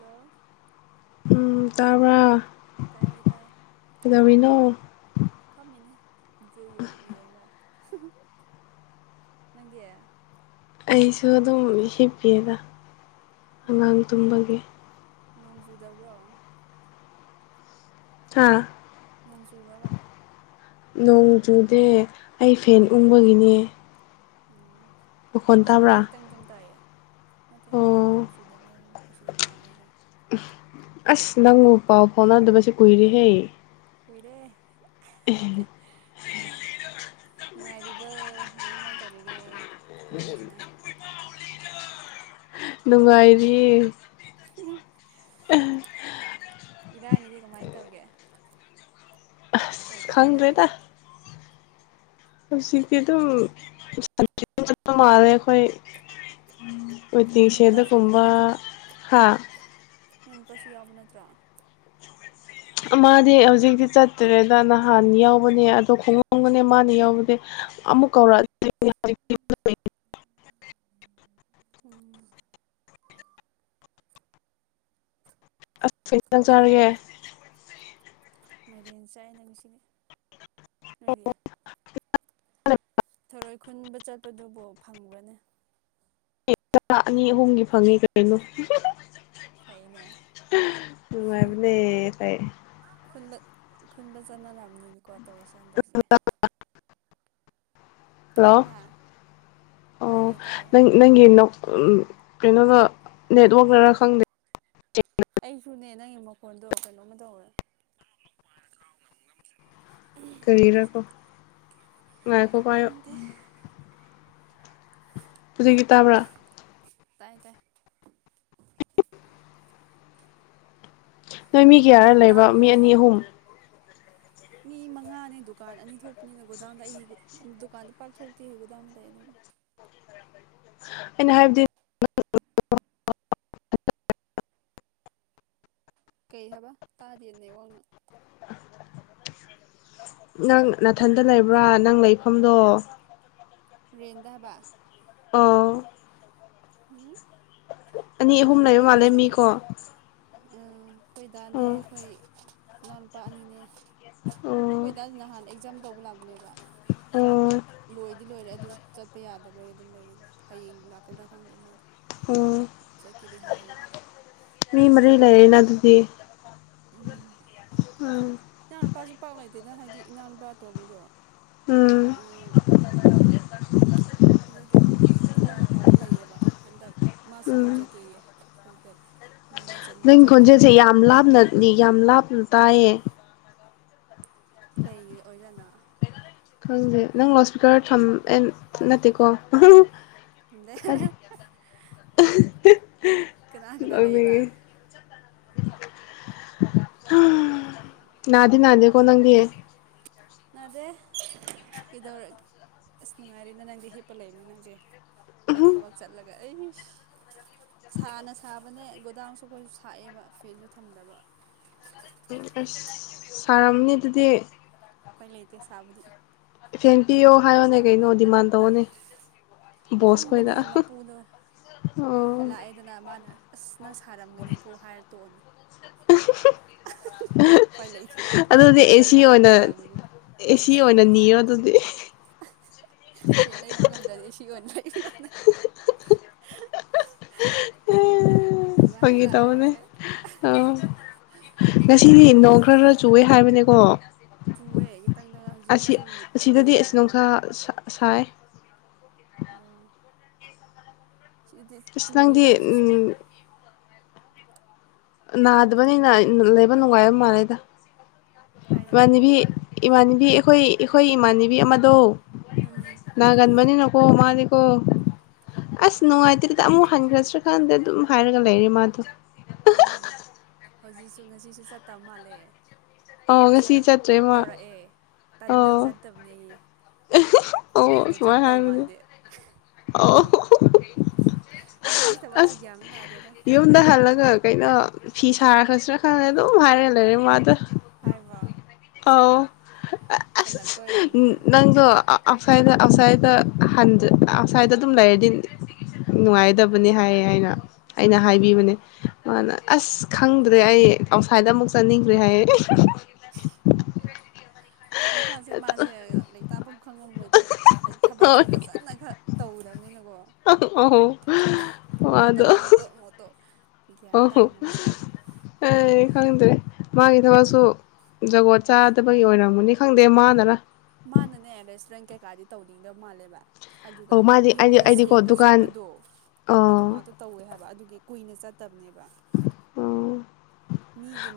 ꯂꯣ ꯎꯝ ꯇꯥꯄ ꯇꯥꯏ ꯇꯥꯏ ꯐꯥꯝꯃꯤꯅꯤ ꯏꯆ ꯌꯧꯉꯒ ꯅꯪ ꯑꯩꯁꯨ ꯑꯗꯨꯝ ꯍꯤꯞꯄꯤꯦꯗ ꯑꯉꯥꯡ ꯇꯨꯝꯝꯕꯒꯤ ꯅꯣꯡꯖꯨꯗꯕ꯭ꯔꯣ ꯑꯥ ꯅꯣꯡ ꯆꯨꯔꯕ ꯅꯣꯡ ꯆꯨꯗꯦ ꯑꯩ ꯐꯦꯟ ꯎꯪꯕꯒꯤꯅꯦ ꯎꯝ ꯃꯈꯣꯟ ꯑꯁꯤꯗꯗꯤ ꯇꯥꯕ꯭ꯔꯥ ꯈꯤꯇꯪꯇꯪ ꯇꯥꯏꯌꯦ ꯅꯠꯇꯦ ꯑꯣ ꯅꯣꯡ ꯆꯨꯗꯕꯝ ꯑꯁꯤꯗ ꯇꯥꯕꯩꯀꯣ ꯑꯁ ꯅꯪꯕꯨ ꯄꯥꯎ ꯐꯥꯎꯅꯗꯕꯁꯦ ꯀꯨꯏꯔꯤꯍꯦ ꯀꯨꯏꯔꯦ ꯎ ꯉꯥꯏꯔꯤꯕ ꯀꯃꯥꯏ ꯀꯃꯥꯏ ꯇꯧꯔꯤꯒꯦ ꯏꯔꯥꯡꯁꯤꯅ ꯅꯨꯡꯉꯥꯏꯔꯤ ꯎꯝ ꯏꯔꯥꯡ ꯏꯗꯤ ꯀꯃꯥꯏꯅ ꯇꯧꯒꯦ ꯑꯁ ꯀꯩ ꯀꯩ ꯈꯪꯗ꯭ꯔꯦꯗ ꯍꯥꯏꯅꯔꯒꯦ ꯍꯧꯖꯤꯛꯇꯤ ꯑꯗꯨꯝ ꯃꯥꯔꯦ ꯑꯩꯈꯣꯏ ꯅꯣꯏ ꯅꯨꯄꯥ ꯏꯇꯤꯁꯗ ꯆꯠꯈꯤꯕ ꯀꯨꯝꯕ ꯍꯥ ꯅꯅꯄꯁꯨ ꯌꯥꯎꯕ ꯅꯠꯇ꯭ꯔꯣ ꯃꯥꯗꯤ ꯍꯧꯖꯤꯛꯇꯤ ꯆꯠꯇ꯭ꯔꯦꯗ ꯅꯍꯥꯟ ꯌꯥꯎꯕꯅꯦ ꯑꯗꯣ ꯈꯣꯡꯎꯣꯝꯒꯅꯦ ꯃꯥꯅ ꯌꯥꯎꯕꯗꯤ ꯑꯃꯨꯛ ꯀꯧꯔꯛꯑ ꯎꯝ ꯐꯪ ꯐꯩ ꯆꯔꯒꯦ ꯐꯩ ꯃꯥꯏꯔꯦꯟ ꯆꯥꯏꯅ ꯉꯁꯤꯅꯦ ꯅꯣꯏꯗꯤ ꯊꯔꯣꯏ ꯈꯨꯟꯕ ꯆꯠꯄꯗꯨꯕꯨ ꯐꯪꯒ꯭ꯔꯅꯤ ꯥ ꯑꯅꯤ ꯑꯍꯨꯝꯒꯤ ꯐꯪꯉꯤ ꯀꯩꯅꯣ ꯐꯩꯅꯦ ꯉꯥꯏꯕꯅꯦ ꯐꯥꯏ ꯈꯨꯟꯕ ꯈꯨꯟꯕ ꯆꯠꯅꯔꯔꯕꯅꯤꯅꯀꯣ ꯇꯧꯔꯤꯁꯦ ꯍꯟꯗꯛꯁꯦ ꯍꯜꯂꯣ ꯍꯥ ꯑꯣ ꯇꯥꯏꯌꯦ ꯇꯥꯏꯌꯦ ꯅꯪ ꯅꯪꯩꯅꯣ ꯀꯩꯅꯣꯗ ꯅꯦꯠꯋꯥꯛꯛ ꯈꯔꯥ ꯈꯪꯗꯦ ꯁꯤꯁꯨꯅꯦ ꯅꯪꯒꯤ ꯃꯈꯣꯟꯗꯣ ꯀꯩꯅꯣꯝꯃ ꯇꯧꯔꯦ ꯀꯔꯤ ꯔꯀꯣ ꯉꯥꯏꯈꯣ ꯄꯥꯏꯌꯨ ꯈꯪꯗꯦ ꯍꯧꯖꯤꯛꯀꯤ ꯇꯥꯕ꯭ꯔꯥ ꯇꯥꯏ ꯇ ꯅꯣꯏꯃꯤ ꯀꯤꯌꯥꯔ ꯂꯩꯕ ꯃꯤ ꯇꯥꯕ꯭ꯔꯣ ꯑꯅꯤ ꯑꯍꯨꯝ ꯃꯤ ꯃꯉꯥꯅꯦ ꯗꯨꯀꯥꯟ ꯑꯅꯤ ꯊꯣꯛꯄꯅꯤꯅ ꯒꯣꯗꯥꯎꯟꯗ ꯑꯩꯅꯤ ꯗꯨꯀꯥꯟꯗ ꯄꯥꯛꯊ ꯊꯣꯛꯇꯦ ꯒꯣꯗꯥꯎꯟꯗ ꯂꯩ ꯑꯗꯨꯝ ꯑꯩꯅ ꯍꯥꯏꯕꯗꯤ ꯀꯩ ꯍꯥꯏꯕ ꯇꯥꯗꯦꯅꯦ ꯋꯥꯡꯅ ꯅꯪ ꯅꯥꯊꯟꯗ ꯂꯩꯕ꯭ꯔꯥ ꯅꯪ ꯂꯩꯐꯝꯗꯣ ꯔꯦꯟꯗꯥꯕ ꯑꯣ ꯎꯝ ꯑꯅꯤ ꯅꯍꯥꯟ ꯑꯍꯨꯝ ꯑꯩꯈꯣꯏ ꯂꯩꯕ ꯃꯥꯜꯂꯦ ꯗꯥꯁꯨ ꯃꯤꯀꯣ ꯑꯩꯈꯣꯏꯗꯥꯅꯦ ꯑꯣ ꯑꯩꯈꯣꯏ ꯏꯅꯥꯎꯅꯨꯄꯥ ꯑꯅꯤꯅꯦ ꯑꯣ ꯑꯩꯣꯏꯗꯥ ꯅꯍꯥꯟ ꯑꯦꯛꯖꯥꯝ ꯇꯧꯕ ꯂꯥꯛꯄꯅꯦꯕ ꯑꯗꯨ ꯑꯣ ꯂꯣꯏꯗꯤ ꯂꯣꯏꯔꯦ ꯑꯗꯨ ꯆꯠꯄ ꯌꯥꯗꯕꯩ ꯑꯗꯨꯝ ꯂꯩꯔꯤꯅꯦ ꯍꯌꯦꯡ ꯂꯥꯛꯀꯗ꯭ꯔꯥ ꯐꯪꯗꯦ ꯃꯥꯗ ꯑꯣ ꯆꯠꯀꯤꯗꯤꯍꯜ ꯍꯧꯕꯅꯦ ꯃꯤ ꯃꯔꯤ ꯂꯩꯔꯅ ꯑꯗꯨꯗꯤ ꯎꯝ ꯎꯝ ꯏꯅꯥꯎꯅꯨꯄꯥꯁꯨ ꯄꯥꯛ ꯂꯩꯇꯦꯗ ꯍꯥꯏꯗꯤ ꯏꯅꯥꯎꯅꯨꯄꯥ ꯑ ꯇꯧꯕꯗꯣ ꯎꯝ ꯑꯗꯨꯒꯤ ꯊꯕꯛ ꯃꯐꯝꯗ ꯂꯩꯌꯦꯕ ꯍꯟꯗꯛ ꯃꯥꯁꯨ ꯎꯝ ꯌꯨꯝꯖꯒꯦꯌꯦ ꯑꯗꯨꯗ ꯃꯣꯏꯅꯤ ꯅꯪ ꯆꯟꯃꯤꯟꯅ ꯈꯣꯟꯖꯦꯜꯁꯦ ꯌꯥꯝ ꯂꯥꯞꯅꯅꯤ ꯌꯥꯝ ꯂꯥꯞ ꯇꯌꯦ ꯀꯩꯒꯤ ꯑꯣꯏꯖꯅ ꯈꯪꯗꯦ ꯅꯪ ꯂꯥꯎ ꯏꯁꯄꯤꯀꯔ ꯊꯝ ꯑꯦ ꯅꯠꯇꯦꯀꯣ ꯎꯗ ꯀꯅꯥ ꯀꯅꯥ ꯂꯩꯕ ꯅꯥꯗꯤ ꯅꯥꯗꯤꯦ ꯀꯅꯪꯗꯤ ꯑꯗꯦ ꯀꯩꯗꯧꯔꯒꯦ ꯑꯁ ꯅꯨꯡꯉꯥꯏꯔꯦꯅꯦ ꯅꯪꯗꯤ ꯍꯤꯞꯄ ꯂꯩꯕꯅꯤ ꯅꯪꯁꯦ ꯑꯩꯈꯣꯏ ꯊꯕꯛ ꯆꯠꯂꯒ ꯑꯩ ꯁꯥꯅ ꯁꯥꯕꯅꯦ ꯒꯣꯗꯥꯎꯟꯁꯨ ꯑꯩꯈꯣꯏꯁꯨ ꯁꯥꯛꯑꯦꯕ ꯐ꯭ꯔꯤꯖꯁꯨ ꯊꯝꯗꯕ ꯑꯁ ꯁꯥꯔꯝꯅꯤ ꯑꯗꯨꯗꯤ ꯄ ꯂꯩꯇ ꯁꯕꯗꯤ ꯁꯦꯟ ꯄꯤꯌꯣ ꯍꯥꯏꯌꯣꯅꯦ ꯀꯩꯅꯣ ꯗꯤꯃꯥꯟ ꯇꯧꯑꯣꯅꯦ ꯕꯣꯁ ꯈꯣꯏꯗ ꯈꯪꯕꯅꯤ ꯃꯄꯨꯗꯣ ꯑꯣ ꯂꯥꯛꯑꯦꯗꯅ ꯃꯥꯅ ꯑ ꯅꯪ ꯁꯥꯔꯝꯒꯅꯤꯀꯣ ꯍꯥꯏꯔ ꯇꯣꯛꯑꯅꯤ ꯄꯥꯏ ꯂꯩꯛꯁꯦ ꯑꯗꯨꯗꯤ ꯃꯣꯏꯅ ꯑꯦꯁꯤ ꯈꯪꯉ ꯑꯣꯏꯅ ꯄꯤꯗꯕꯅꯤꯅ ꯑꯦꯁꯤ ꯑꯣꯏꯅ ꯅꯤꯔꯣ ꯑꯗꯨꯗꯤ ꯄꯂ ꯏꯕ ꯉ ꯑꯗꯨꯗꯤ ꯁꯤ ꯑꯣꯏꯅꯅ ꯐꯪꯒꯤꯦ ꯇꯧꯕꯅꯦ ꯑ ꯉꯁꯤꯗꯤ ꯅꯣꯡ ꯈꯔ ꯆꯋꯦ ꯍꯥꯏ ꯃꯅꯦ ꯀꯣ ꯆꯨꯑꯦ ꯈꯤꯇꯪꯗꯪ ꯍꯧꯖꯤꯛ ꯆꯨꯔꯤꯌꯦ ꯉꯥꯁꯥꯏ ꯁꯤ ꯑꯁ ꯆꯨꯔꯤꯦꯗ ꯅꯪꯗꯤ ꯍꯧꯖꯤꯛ ꯁ ꯅꯥꯗꯕꯅꯤꯅ ꯂꯩꯕ ꯅꯨꯡꯉꯥꯏꯕ ꯃꯥꯜꯂꯦꯗ ꯀꯥꯏꯗꯩꯗꯅ ꯏꯃꯥꯟꯕꯤ ꯏꯃꯥꯟꯕꯤ ꯑꯩꯈꯣꯏ ꯑꯩꯈꯣꯏ ꯏꯃꯥꯟꯅꯕꯤ ꯑꯃꯗꯣ ꯑꯥ ꯅꯒꯟꯕꯅꯤꯀꯣ ꯑꯣ ꯃꯥꯅꯤꯀꯣ ꯑꯁ ꯑꯥ ꯅꯨꯡꯉꯥꯏꯇꯔꯤꯗ ꯑꯃꯨꯛ ꯍꯟꯈꯔꯥꯁꯤꯔ ꯈꯥꯟꯗ ꯑꯗꯨꯝ ꯍꯥꯏꯔꯒ ꯂꯩꯔꯤ ꯃꯥꯗꯨ ꯑꯥ ꯍꯧꯖꯤꯛꯁꯨ ꯉꯁꯤꯁꯨ ꯆꯠꯇꯕ ꯃꯥꯜꯂꯦ ꯑꯣ ꯉꯁꯥꯏ ꯉꯁꯤ ꯆꯠꯇ꯭ꯔꯦꯃ ꯇꯧꯔꯛꯑꯦ ꯇꯟꯕꯒꯤ ꯑꯣ ꯆꯠꯇꯕꯅꯦꯌꯦ ꯑꯣ ꯀꯨꯏꯅ ꯁꯨꯃꯥꯏꯅ ꯆꯠꯇꯧ ꯍꯥꯏꯕꯅꯦ ꯃꯥꯟꯗꯦ ꯑꯣ ꯃꯥꯏ ꯊꯕꯛꯁꯨ ꯑꯁ ꯒ꯭ꯌꯥꯟ ꯑꯃ ꯇꯥꯗꯦꯗ ꯌꯨꯝꯗ ꯍꯜꯂꯒ ꯀꯩꯅꯣ ꯐꯤ ꯁꯥꯔꯈ꯭ꯔꯁꯨꯅ ꯈꯪꯉꯦ ꯑꯗꯨꯝ ꯍꯥꯏꯔꯦ ꯂꯩꯔꯦ ꯃꯥꯗ ꯍꯥꯏꯕ꯭ꯔꯣ ꯑꯥꯎ ꯇꯜꯂꯛꯄ ꯑꯣꯏꯔꯝꯅꯤꯌꯦ ꯅꯪꯒ ꯑꯥꯎꯠꯁꯥꯏꯗꯠꯇ ꯑꯥꯎꯠꯁꯥꯏꯠꯇ ꯑꯥꯎꯠꯁꯥꯏꯗꯠꯇ ꯑꯗꯨꯝ ꯂꯩꯔꯗꯤ ꯅꯨꯡꯉꯥꯏꯗꯕꯅꯤ ꯍꯥꯏꯌꯦ ꯍꯥꯏꯅ ꯑꯩꯅ ꯑꯥ ꯍꯥꯏꯕꯤꯕꯅꯦ ꯑꯥ ꯑꯁ ꯈꯪꯗ꯭ꯔꯦ ꯑꯩ ꯑꯥꯎꯠꯁꯥꯏꯗ ꯑꯃꯨꯛ ꯆꯠꯅꯤꯡꯈ꯭ꯔꯦ ꯍꯥꯏꯌꯦ [unintelligible] ꯋꯥꯈꯜꯁꯦ ꯃꯥꯁꯦ ꯂꯩꯔꯤꯇꯥꯥꯐꯝ ꯈꯪꯉꯝꯃꯣꯏꯗ ꯍꯥꯏꯗꯤ ꯊꯕꯛꯁꯨ ꯐꯖꯅ ꯈꯔ ꯇꯧꯗꯕꯅꯤꯅꯀꯣ ꯑꯧ ꯑꯃꯨꯛ ꯃꯗꯣ ꯇꯧꯔꯦ ꯑꯃꯨꯛ ꯇꯣꯛ ꯑꯃꯨꯛ ꯇꯣꯛ ꯒ꯭ꯌꯥꯟ ꯑꯣꯣ ꯇꯥꯔꯝꯃꯣꯏ ꯃꯁꯥꯁꯨ ꯑ ꯍꯗ꯭ꯔꯦ ꯃꯥꯒꯤ ꯊꯕꯛꯁꯨ ꯖꯒꯣꯠ ꯆꯥꯗꯕꯒꯤ ꯑꯣꯏꯔꯝꯒꯅꯤ ꯈꯪꯗꯦ ꯃꯥꯗꯅ ꯃꯥꯅꯅꯦ ꯔꯦꯁꯇꯨꯔꯦꯟ ꯀꯩꯀꯥꯗꯤ ꯇꯧꯅꯤꯡꯗꯧ ꯃꯥꯜꯂꯦꯕ ꯑꯗꯨꯒ ꯑꯧ ꯃꯥꯗꯤ ꯑꯩꯗꯤ ꯌꯨꯝꯗ ꯑꯩꯗꯤꯀꯣ ꯁꯦꯡꯒ ꯗꯨꯀꯥꯟ ꯆꯠꯄꯗꯣ ꯑ ꯑꯗꯨ ꯉꯥꯛꯇ ꯇꯧꯋꯦ ꯍꯥꯏꯕ ꯑꯗꯨꯒꯤ ꯀꯨꯏꯅ ꯆ ꯇꯝꯅꯦꯕ ꯑꯣ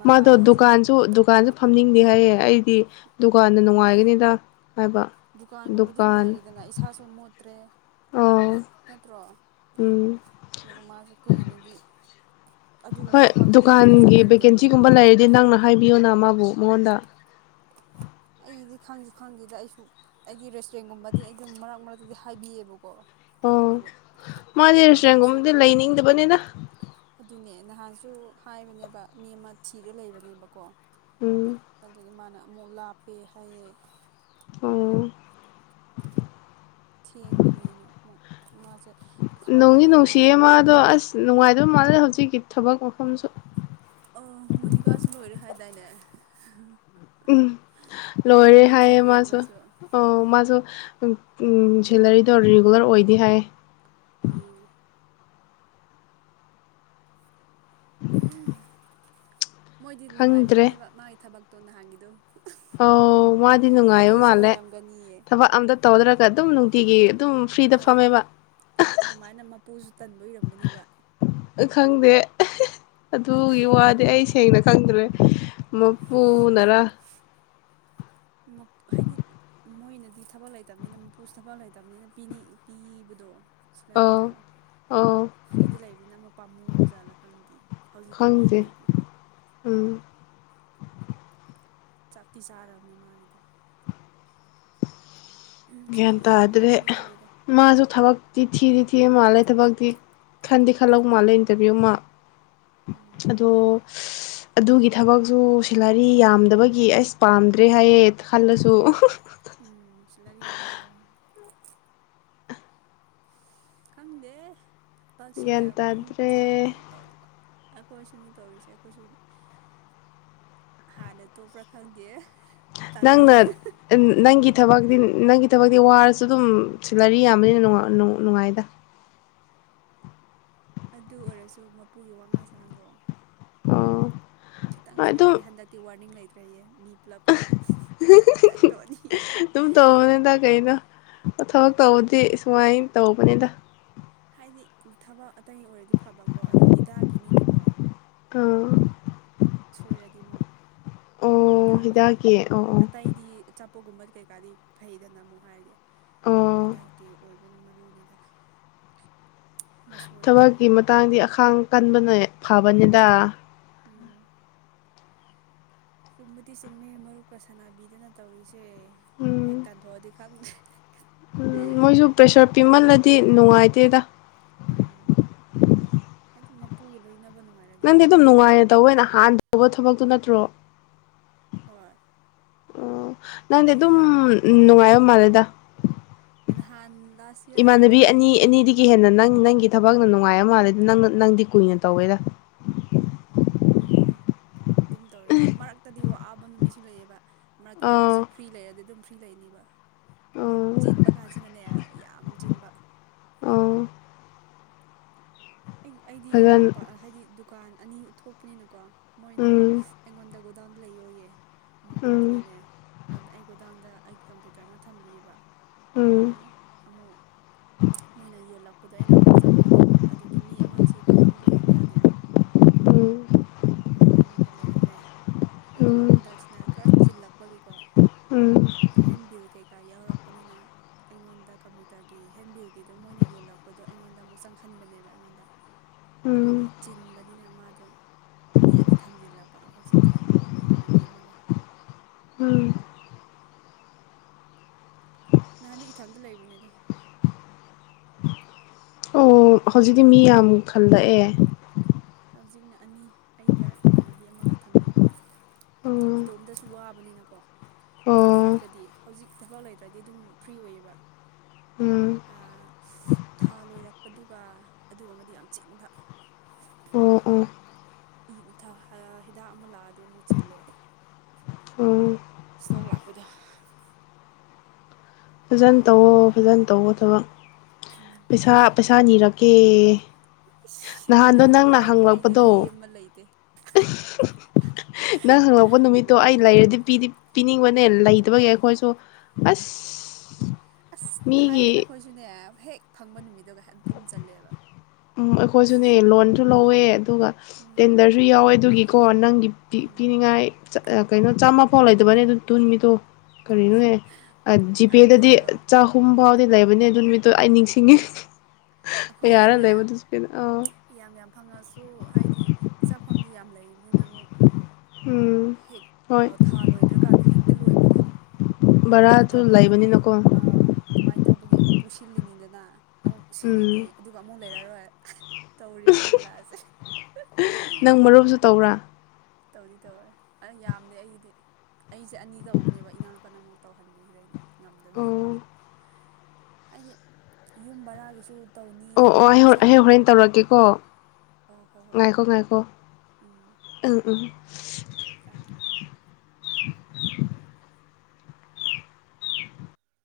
ꯃꯥꯗꯣ ꯍꯧꯖꯤꯛ ꯗꯨꯀꯥꯟꯁꯨ ꯗꯨꯀꯥꯟꯁꯨ ꯐꯝꯅꯤꯡꯗꯦ ꯍꯥꯏꯌꯦ ꯑꯩꯗꯤ ꯗꯨꯀꯥꯟꯗ ꯅꯨꯡꯉꯥꯏꯒꯅꯤꯗ ꯍꯥꯏꯕ ꯗꯨꯀꯥꯟꯒꯨꯝꯕꯗꯤ ꯗꯨꯀꯥꯟ ꯅꯨꯡꯉꯥꯏꯔꯤꯗꯅ ꯏꯁꯥꯁꯨ ꯃꯣꯠꯇ꯭ꯔꯦ ꯑꯣ ꯅꯠꯇ꯭ꯔꯣ ꯎꯝ ꯑꯗꯨꯒ ꯃꯥꯁꯨ ꯀꯨꯏꯅꯗꯤ ꯑꯗꯨꯒꯨꯝꯕ ꯍꯣꯏ ꯊꯕꯥꯛꯇꯨꯗꯤ ꯀꯨꯏꯅ ꯗꯨꯀꯥꯟꯒꯤ ꯆꯠꯅꯤꯡꯗꯕꯅꯦꯕ ꯚꯦꯀꯦꯟꯁꯤꯒꯨꯝꯕ ꯂꯩꯔꯗꯤ ꯅꯪꯅ ꯍꯥꯏꯕꯤꯌꯣ ꯅ ꯃꯥꯕꯨ ꯃꯣꯍꯟꯗ ꯑꯩꯗꯤ ꯈꯪꯁꯨ ꯈꯪꯗꯦꯗ ꯑꯩꯁꯨ ꯑꯩꯒꯤ ꯆ꯭ꯔꯦꯡꯒꯨꯝꯕꯗꯤ ꯑꯗꯨ ꯃꯔꯛ ꯃꯔꯛ ꯑꯗꯨꯗꯤ ꯍꯥꯏꯕꯤꯑꯕꯀꯣ ꯑꯣ ꯃꯥꯗꯤ ꯅꯍꯥꯟꯁꯨ ꯔꯦꯁꯇꯨꯔꯦꯟꯒꯨꯝꯕꯗꯤ ꯂꯩꯅꯤꯡꯗꯕꯅꯤꯅ ꯑꯗꯨꯅꯦ ꯅꯍꯥꯟꯁꯨ ꯍꯥꯏꯕꯅꯦꯕ ꯃꯤ ꯑꯃ ꯊꯤꯔ ꯂꯩꯕꯅꯦꯕꯀꯣ ꯀꯣ ꯎꯝ ꯑꯗꯨꯒ ꯃꯥꯅ ꯃꯣ ꯂꯥꯞꯄꯦ ꯍꯥꯏꯌꯦ ꯑ ꯊꯦꯡꯕꯅꯦꯅ ꯑꯃꯨꯛ ꯃꯥꯁꯦ ꯊꯕꯛ ꯑꯃ ꯅꯣꯡꯒꯤ ꯂꯩꯔꯦ ꯅꯨꯡꯁꯤꯌꯦ ꯍꯥꯏꯔꯒ ꯃꯥꯗꯣ ꯑꯁ ꯅꯨꯡꯉꯥꯏ ꯑꯗꯨꯣ ꯃꯥꯜꯦ ꯍꯧꯖꯤꯛꯒ ꯒꯤꯠ ꯊꯕ ꯃꯣꯁꯨꯣꯟꯁꯨꯣ ꯑ ꯃꯣꯅꯤꯀꯥꯁꯨ ꯂꯣꯏꯔꯦ ꯍꯥꯏꯥꯏ ꯇꯥꯏꯅꯦ ꯎꯝ ꯂꯣꯏꯔ ꯍꯌꯦ ꯃ ꯊꯤꯔꯦꯅꯦ ꯃꯥꯁꯨ ꯑꯣ ꯃꯣ ꯎ ꯁꯦꯂꯔꯤꯗꯣ ꯔꯤꯒꯨꯂꯔ ꯑꯣꯏꯗꯤ ꯍꯥꯏ ꯑ [unintelligible] ꯃꯣꯏꯗꯤ ꯅꯨꯡꯉꯥꯏꯃꯜꯂꯦꯕ ꯃꯥꯒꯤ ꯊꯕꯛꯇ ꯇꯣꯟꯅ ꯍꯥꯏꯗꯣ ꯑꯣ ꯃꯥꯗꯤ ꯅꯨꯡꯉꯥꯏꯕ ꯃꯥꯜꯂꯦ ꯑꯣꯏꯔꯝꯒꯅꯤꯌꯦ ꯊꯕꯛ ꯑꯝꯇ ꯇꯧꯗ꯭ꯔꯒ ꯑꯗꯨꯝ ꯅꯨꯡꯇꯤꯒꯤ ꯑꯗꯨꯝ ꯐ꯭ꯔꯤꯗ ꯍꯣꯏ ꯍꯣꯏ ꯐꯝꯃꯦꯕ ꯑꯗꯨꯃꯥꯏꯅ ꯃꯄꯨꯁꯨ ꯇꯟꯕ ꯑꯣꯏꯔꯝꯒꯅꯦꯕ ꯈꯪꯗꯦ ꯑꯗꯨꯒꯤ ꯋꯥꯗꯤ ꯑꯩ ꯁꯦꯡꯅ ꯈꯪꯗ꯭ꯔꯦ ꯃꯄꯨꯅꯔꯥ ꯍꯥꯏꯗꯤ ꯃꯣꯏꯅꯗꯤ ꯊꯕꯛ ꯂꯩꯇꯕꯅꯤꯅ ꯃꯄꯨꯁꯨ ꯊꯕꯛ ꯂꯩꯇꯕꯅꯤꯅ ꯄꯤꯅꯤꯡ ꯄꯤꯕꯗꯣ ꯑꯧ ꯁꯂꯔꯤꯗꯣ ꯑꯧ ꯐ꯭ꯔꯤꯗ ꯂꯩꯕꯅꯤꯅ ꯑꯃꯨꯛ ꯄꯥꯝꯃꯨ ꯕꯖꯥꯠꯅ ꯈꯪꯗꯦ ꯍꯧꯖꯤꯛꯐꯥꯎ ꯈꯪꯗꯦ ꯄꯤꯗ꯭ꯔꯤꯗꯤ ꯎꯝ ꯆꯞꯇꯤ ꯆꯥꯔꯔꯕꯅꯦ ꯃꯥꯒꯤꯗꯨ ꯃꯣꯏ ꯑꯦꯇ꯭ꯔꯦ ꯄꯤꯒꯜꯂꯦꯗ ꯃꯥꯁꯨ ꯊꯕꯇ ꯊꯤ ꯁꯤ ꯃꯥꯜꯂꯦ ꯊꯕꯛꯇꯤ ꯈꯟꯗꯤꯦ ꯈꯜꯂꯧ ꯃꯥꯜꯂꯦ ꯏꯟꯇꯔꯚꯤꯌꯨ ꯑꯃ ꯎꯝ ꯑꯗꯣ ꯑꯗꯨꯒꯤ ꯊꯕꯛꯁꯨ ꯁꯦꯂꯔꯤ ꯌꯥꯝꯗꯕꯒꯤ ꯑꯁ ꯄꯥꯝꯗ꯭ꯔꯦ ꯍꯥꯏꯌꯦꯦ ꯈꯜꯂꯁꯨ ꯎꯝ ꯁꯤꯜꯂꯔꯤ ꯌꯥꯝꯗꯦ ꯍꯥꯏꯅꯦ ꯀꯪꯗꯦ ꯊꯇꯛꯁꯤꯅ ꯒ꯭ꯌꯥꯟ ꯇꯥꯗ꯭ꯔꯦ ꯄꯪꯊꯤ ꯄꯪꯇꯣꯛꯄ ꯑꯩꯈꯣꯏꯁꯨꯅꯤ ꯇꯧꯔꯤꯁꯦ ꯑꯩꯈꯣꯏꯁꯨ ꯍꯥꯟꯅ ꯇꯣꯛꯄ꯭ꯔꯥ ꯈꯪꯗꯦ ꯅꯪꯅ ꯇꯥꯟꯊꯣꯛꯄ ꯅꯪ ꯊꯕꯛꯇꯤ ꯅꯪꯒꯤ ꯊꯕꯛꯇꯤ ꯋꯥꯔꯁꯨ ꯑꯗꯨꯝ ꯁꯤꯂꯔꯤ ꯌꯥꯝꯕꯅꯤꯅ ꯅꯨꯡꯉꯥꯏꯗ ꯑꯗꯨ ꯑꯣꯏꯔꯁꯨ ꯃꯄꯨꯒꯤ ꯋꯥꯉꯥꯡ ꯁꯥꯉꯥꯡꯗꯣ ꯑꯣ ꯈꯤꯇꯪ ꯍꯣꯏ ꯑꯗꯨꯝ ꯁꯣꯏꯂꯗꯤ ꯍꯟꯗꯛꯇꯤ ꯋꯥꯔꯅꯤꯡ ꯂꯩꯇꯦ ꯇ꯭ꯔꯦ ꯃꯤ ꯄꯨꯂꯞꯀꯤ ꯍꯦꯛ ꯇꯟꯊꯣꯛꯑꯅꯤ ꯑꯗꯨꯝ ꯇꯧꯑꯣꯅꯦꯗ ꯀꯩꯅꯣ ꯊꯕꯛ ꯇꯧꯕꯗꯤ ꯁꯨꯃꯥꯏꯅ ꯇꯧꯕꯅꯤꯗ ꯍꯥꯏꯗꯤ ꯊꯕꯛ ꯑꯇꯩ ꯑꯣꯏꯔꯗꯤ ꯐꯕꯀꯣ ꯑꯗꯨ ꯍꯤꯗꯥꯛꯀꯤꯅꯤꯅꯀꯣ ꯇꯣ ꯁꯣꯏꯔꯗꯤ ꯑꯃꯨꯛ ꯍꯤꯗꯥꯛꯅꯤꯅ ꯍꯤꯗꯥꯛꯀꯤ ꯑꯣ ꯑꯣ ꯑꯇꯩꯗꯤ ꯄꯣꯒꯨꯝꯕꯗꯤ ꯀꯩꯀꯥꯗꯤ ꯐꯩꯗꯅ ꯑꯃꯨ ꯍꯥꯏꯔꯗꯤ ꯑꯣ ꯍꯤꯗꯥꯛꯀꯤ ꯑꯣꯏꯕ ꯑꯣꯏꯅ ꯃꯔꯨꯅꯤꯗꯅ ꯑꯃ ꯁꯣꯏꯔꯗꯤ ꯊꯕꯛꯀꯤ ꯃꯇꯥꯡꯗꯤ ꯑꯈꯥꯡ ꯀꯟꯕꯅ ꯐꯕꯅꯤꯗ ꯎꯝ ꯆꯨꯝꯕꯗꯤ ꯆꯨꯝꯃꯦ ꯃꯔꯨꯞꯀ ꯁꯥꯟꯅꯥꯕꯤꯗꯅ ꯇꯧꯔꯤꯁꯦ ꯎꯝ ꯍ‌ꯦꯛꯇꯥꯟ ꯊ‌ꯣꯛ ꯑꯗꯤ ꯈꯪꯗ‌ꯦ ꯎꯝ ꯃꯣꯏꯁꯨ ꯄ꯭ꯔꯦꯁ꯭ꯔ ꯄꯤꯃꯜ ꯂꯩ ꯗꯤ ꯅꯨꯡꯉꯥꯏꯇꯦꯗ ꯎꯝ ꯍꯥꯏꯗꯤ ꯃꯄꯨꯒ ꯂꯣꯏꯅꯕꯅ ꯅꯪꯗꯤ ꯑꯗꯨꯝ ꯅꯨꯡꯉꯥꯏ ꯅꯍꯥꯟꯗ ꯇꯧꯕ ꯊꯕꯛꯇꯨ ꯅꯠꯇ꯭ꯔꯣ ꯍꯣꯏ ꯑ ꯅꯪꯗꯤ ꯑꯗꯨꯝ ꯑꯩ ꯅꯨꯡꯉꯥꯏ ꯃꯥꯜꯂ‌ꯦꯗ ꯅꯍꯥꯟ ꯂꯥꯁ ꯌꯔꯅ ꯏꯃꯥꯟꯅꯕꯤ ꯇꯧꯕꯗꯣ ꯑꯅꯤ ꯑꯅꯤꯗꯒꯤ ꯍꯦꯟꯅ ꯅꯪ ꯅꯪꯒꯤ ꯊꯕꯛꯅ ꯅꯨꯡꯉꯥꯏꯕ ꯃꯥꯜꯂꯦ ꯅꯪ ꯅꯪꯗꯤ ꯀꯨꯏꯅ ꯇꯧꯋꯦꯗ ꯈꯪꯗ‌ꯦꯍꯦ ꯑꯗꯨꯝ ꯇꯧꯔꯤꯅꯤ ꯃꯔꯛꯇꯗꯤ ꯋꯥ ꯕ ꯅꯨꯃꯤꯁꯨ ꯂꯩꯌꯦꯕ ꯃꯔꯛꯇꯅ ꯑꯥ ꯍꯧꯖꯤꯛ ꯐ꯭ꯔꯤ ꯂꯩꯔꯗꯤ ꯑꯗꯨꯝ ꯐ ꯂꯩꯅꯤꯕ ꯑꯥ ꯆꯤꯟꯕ ꯀꯁꯤ ꯅꯅꯦ ꯌꯥꯝ ꯆꯟꯕ ꯑ ꯑꯩ ꯑꯩꯗꯤ ꯐꯖꯅ ꯃꯄꯥ ꯍꯥꯏꯗꯤ ꯗꯨꯀꯥꯟ ꯑꯅꯤ ꯊꯣꯛꯄꯅꯤꯅꯀꯣ ꯃꯣꯏꯅ ꯎꯝ ꯑꯩꯉꯣꯟꯗꯒ ꯗꯥꯟ ꯂꯩꯌꯌꯦ ꯎꯝ ꯃꯄꯨꯗꯨꯅꯅꯦ ꯑꯩ ꯒꯣ ꯗꯥꯎꯟꯗ ꯑꯩꯒꯤ ꯀꯝꯄ꯭ꯌꯨꯇꯔ ꯑꯃ ꯊꯝꯕꯤꯌꯦꯕ ꯎꯝ ꯑꯩꯅ ꯑꯃꯨꯛ ꯃꯣꯏꯅ ꯌꯣꯜꯂꯛꯄꯗꯣ ꯑꯩꯅ ꯑꯃꯨꯛ ꯆꯪꯕꯅꯦꯕ ꯑꯗꯨ ꯦꯝꯃꯁꯤ ꯒꯣꯗꯥꯎꯟꯗ ꯂꯩꯗꯕ ꯌꯥꯗꯦꯕ ꯎꯝ ꯑꯗꯒꯤ ꯑꯩꯉꯣꯟꯗ ꯂꯩꯍꯜꯂꯦ ꯑꯗꯨꯒ ꯍꯟꯗꯛꯁꯤꯅ ꯈꯔ ꯁꯤꯜꯂꯛ ꯃꯒꯤ ꯎꯝ ꯎꯝ ꯍꯦꯟ ꯕꯤꯜ ꯀꯩꯀꯩ ꯀꯩꯀꯥ ꯌꯥꯎꯔꯛꯄꯅꯤꯅ ꯑꯩꯉꯣꯟꯗ ꯀꯝꯄ꯭ꯌꯨꯇꯔꯒꯤ ꯍꯦꯟꯕꯤꯜꯒꯤꯗꯣ ꯃꯣꯏꯅ ꯌꯣꯜꯂꯛꯄꯗꯣ ꯑꯩꯉꯣꯟꯗ ꯑꯃꯨꯛ ꯆꯪꯍꯟꯕꯅꯦꯕ ꯑꯩꯉꯣꯟꯗ ꯎꯝ ꯑꯗꯒꯤ ꯆꯤꯟꯕꯅꯤꯅ ꯃꯥꯗꯣ ꯃꯤ ꯑꯅꯤ ꯊꯝꯖꯤꯜꯂꯕ ꯍꯧꯖꯤꯛꯇꯤ ꯏꯃꯥꯟꯅꯕꯤ ꯑꯃꯒ ꯎꯝ ꯅꯍꯥꯟꯅꯤ ꯏꯊꯥꯟꯝꯇ ꯂꯩꯕꯅꯤꯗ ꯑꯣ ꯍꯧꯖꯤꯛꯇꯤ ꯃꯤ ꯌꯥꯝ ꯈꯜꯂꯛꯑꯦ ꯍꯧꯖꯤꯛꯅ ꯑꯅꯤ ꯑꯩꯒ ꯏꯃꯥꯟꯅꯕꯤ ꯑꯃꯒ ꯊꯝꯕꯤꯕ ꯑꯣ ꯏꯇꯣꯝꯗꯁꯨ ꯋꯥꯕꯅꯤꯅꯀꯣ ꯑꯣ ꯃꯔꯛꯇꯗꯤ ꯍꯧꯖꯤꯛ ꯊꯕꯛ ꯂꯩꯇ꯭ꯔꯗꯤ ꯑꯗꯨꯝ ꯐ꯭ꯔꯤ ꯑꯣꯏꯌꯦꯕ ꯎꯝ ꯊꯥ ꯂꯣꯏꯔꯛꯄꯗꯨꯒ ꯑꯗꯨꯒꯨꯝꯕꯗꯤ ꯌꯥꯝ ꯆꯤꯟꯕ ꯑꯣ ꯑꯣ ꯍꯤꯗꯥꯛ ꯑꯃ ꯂꯥꯛꯑꯗꯤ ꯑꯃꯨꯛ ꯆꯤꯜꯂꯦ ꯑꯣ ꯏꯁꯇꯣꯛ ꯂꯥꯛꯄꯗ ꯐꯖ ꯇꯧꯋꯣ ꯐꯖꯅ ꯇꯧꯕ ꯊꯕꯛ ꯄꯩꯁꯥ ꯄꯩꯁꯥꯅꯤ ꯔ ꯀ ꯏꯁ ꯅꯍꯥꯟꯗꯣ ꯅꯤꯔꯛꯄ ꯅꯪꯅ ꯂꯥꯏꯔꯤ ꯑꯩꯗꯤ ꯍꯪꯂꯛꯄꯗꯣ ꯂꯦꯝꯕ ꯂꯩꯇꯦ ꯅꯪ ꯍꯪꯂꯛꯄ ꯅꯨꯃꯤꯠꯇꯣ ꯑꯩ ꯂꯩꯔꯗꯤ ꯄꯤꯗꯤ ꯄꯤꯅꯤꯡꯕꯅꯦ ꯂꯩꯇꯕꯒꯤ ꯑꯩꯈꯣꯏꯁꯨ ꯑꯁ ꯎ ꯑꯁ ꯍꯥꯏ ꯑꯩꯈꯣꯏꯁꯨꯅꯦ ꯍꯦꯛ ꯐꯪꯕ ꯅꯨꯃꯤꯠꯇꯣꯒ ꯍꯥꯏ ꯑꯗꯨꯝ ꯆꯜꯂꯦꯕ ꯎꯝ ꯑꯩꯈꯣꯏꯁꯨꯅꯦ ꯂꯣꯟꯁꯨ ꯂꯧꯋꯦ ꯑꯗꯨꯒ ꯎꯝ ꯇꯦꯟꯗꯔꯁꯨ ꯌꯥꯎꯋꯦ ꯑꯗꯨꯒꯤꯀꯣ ꯅꯪꯒꯤ ꯎꯝ ꯄꯤꯅꯤꯡꯉꯥꯏ ꯀꯩꯅꯣ ꯆꯥꯝꯃ ꯐꯣꯂꯥꯏꯗꯕꯅꯤꯅꯦ ꯃꯤ ꯇꯣ ꯀꯔꯤꯅꯣꯅꯦ ꯖꯤꯄꯦꯗꯗꯤ ꯃꯔꯛꯇꯗꯤꯀꯣ ꯆꯍꯨꯝ ꯐꯥꯎꯗꯤ ꯂꯩꯕꯅꯦ ꯑꯗꯨ ꯅꯨꯃꯤꯠꯇꯣ ꯑꯩ ꯅꯤꯡꯁꯤꯡꯉꯤ ꯀꯌꯥꯔ ꯑꯩꯈꯣꯏꯁꯨꯅꯦ ꯂꯩꯕꯗꯨ ꯖꯤꯄꯦꯗ ꯑꯥ ꯌꯥꯝ ꯌꯥꯝ ꯐꯪꯉꯁꯨ ꯍꯥꯏꯗꯤ ꯃꯐꯝꯁꯤ ꯌꯥꯝ ꯂꯩꯕꯅꯤꯅ ꯑꯃꯨꯛ ꯎꯝ ꯍꯦꯛ ꯍꯣꯏ ꯊꯥ ꯂꯣꯏꯗ꯭ꯔꯀꯥꯟꯗ ꯍꯦꯛꯇ ꯂꯣꯏꯕꯗꯣ ꯑꯗꯨꯃꯥꯏꯅ ꯕꯔꯥꯁꯨ ꯇꯧꯕꯒꯤ ꯂꯩꯕꯅꯤꯅꯀꯣ ꯑꯗꯨꯃꯥꯏꯅ ꯇꯧꯕꯒꯤ ꯑꯃꯨꯛ ꯄꯨꯁꯤꯜꯂꯤꯉꯩꯗ [unintelligible] ꯎꯝ ꯂꯩꯔꯔꯣꯏ ꯇꯧꯔꯤꯕ ꯂꯤꯂꯥꯁꯦ ꯅꯪ ꯃꯔꯨꯞꯁꯨ ꯇꯧꯕꯔꯥ ꯇꯧꯗꯤ ꯇꯧꯋꯦ ꯑ ꯌꯥꯝꯗꯦ ꯑꯩꯒꯤꯗꯤ ꯑꯩꯁꯦ ꯑꯅꯤ ꯇꯧꯕꯅꯦꯕ ꯏꯅꯥꯎꯅꯨꯄꯥꯅ ꯑꯃꯨꯛ ꯇꯧꯍꯟꯕꯤꯈ꯭ꯔꯦꯅ ꯉꯝꯗꯕ ꯑꯣ ꯍꯥꯏꯗꯤ ꯌꯨꯝ ꯕꯔꯥꯒꯤꯁꯨ ꯑꯣ ꯑꯣ ꯑꯩ ꯑꯩꯦꯟ ꯍꯣꯔꯦꯟ ꯇꯧꯔꯛꯀꯦꯀꯣ ꯑꯣ ꯍꯣꯏ ꯍꯣꯏ ꯉꯥꯏꯈꯣ ꯉꯥꯏꯈꯣ ꯎꯝ ꯎꯝ ꯀꯝ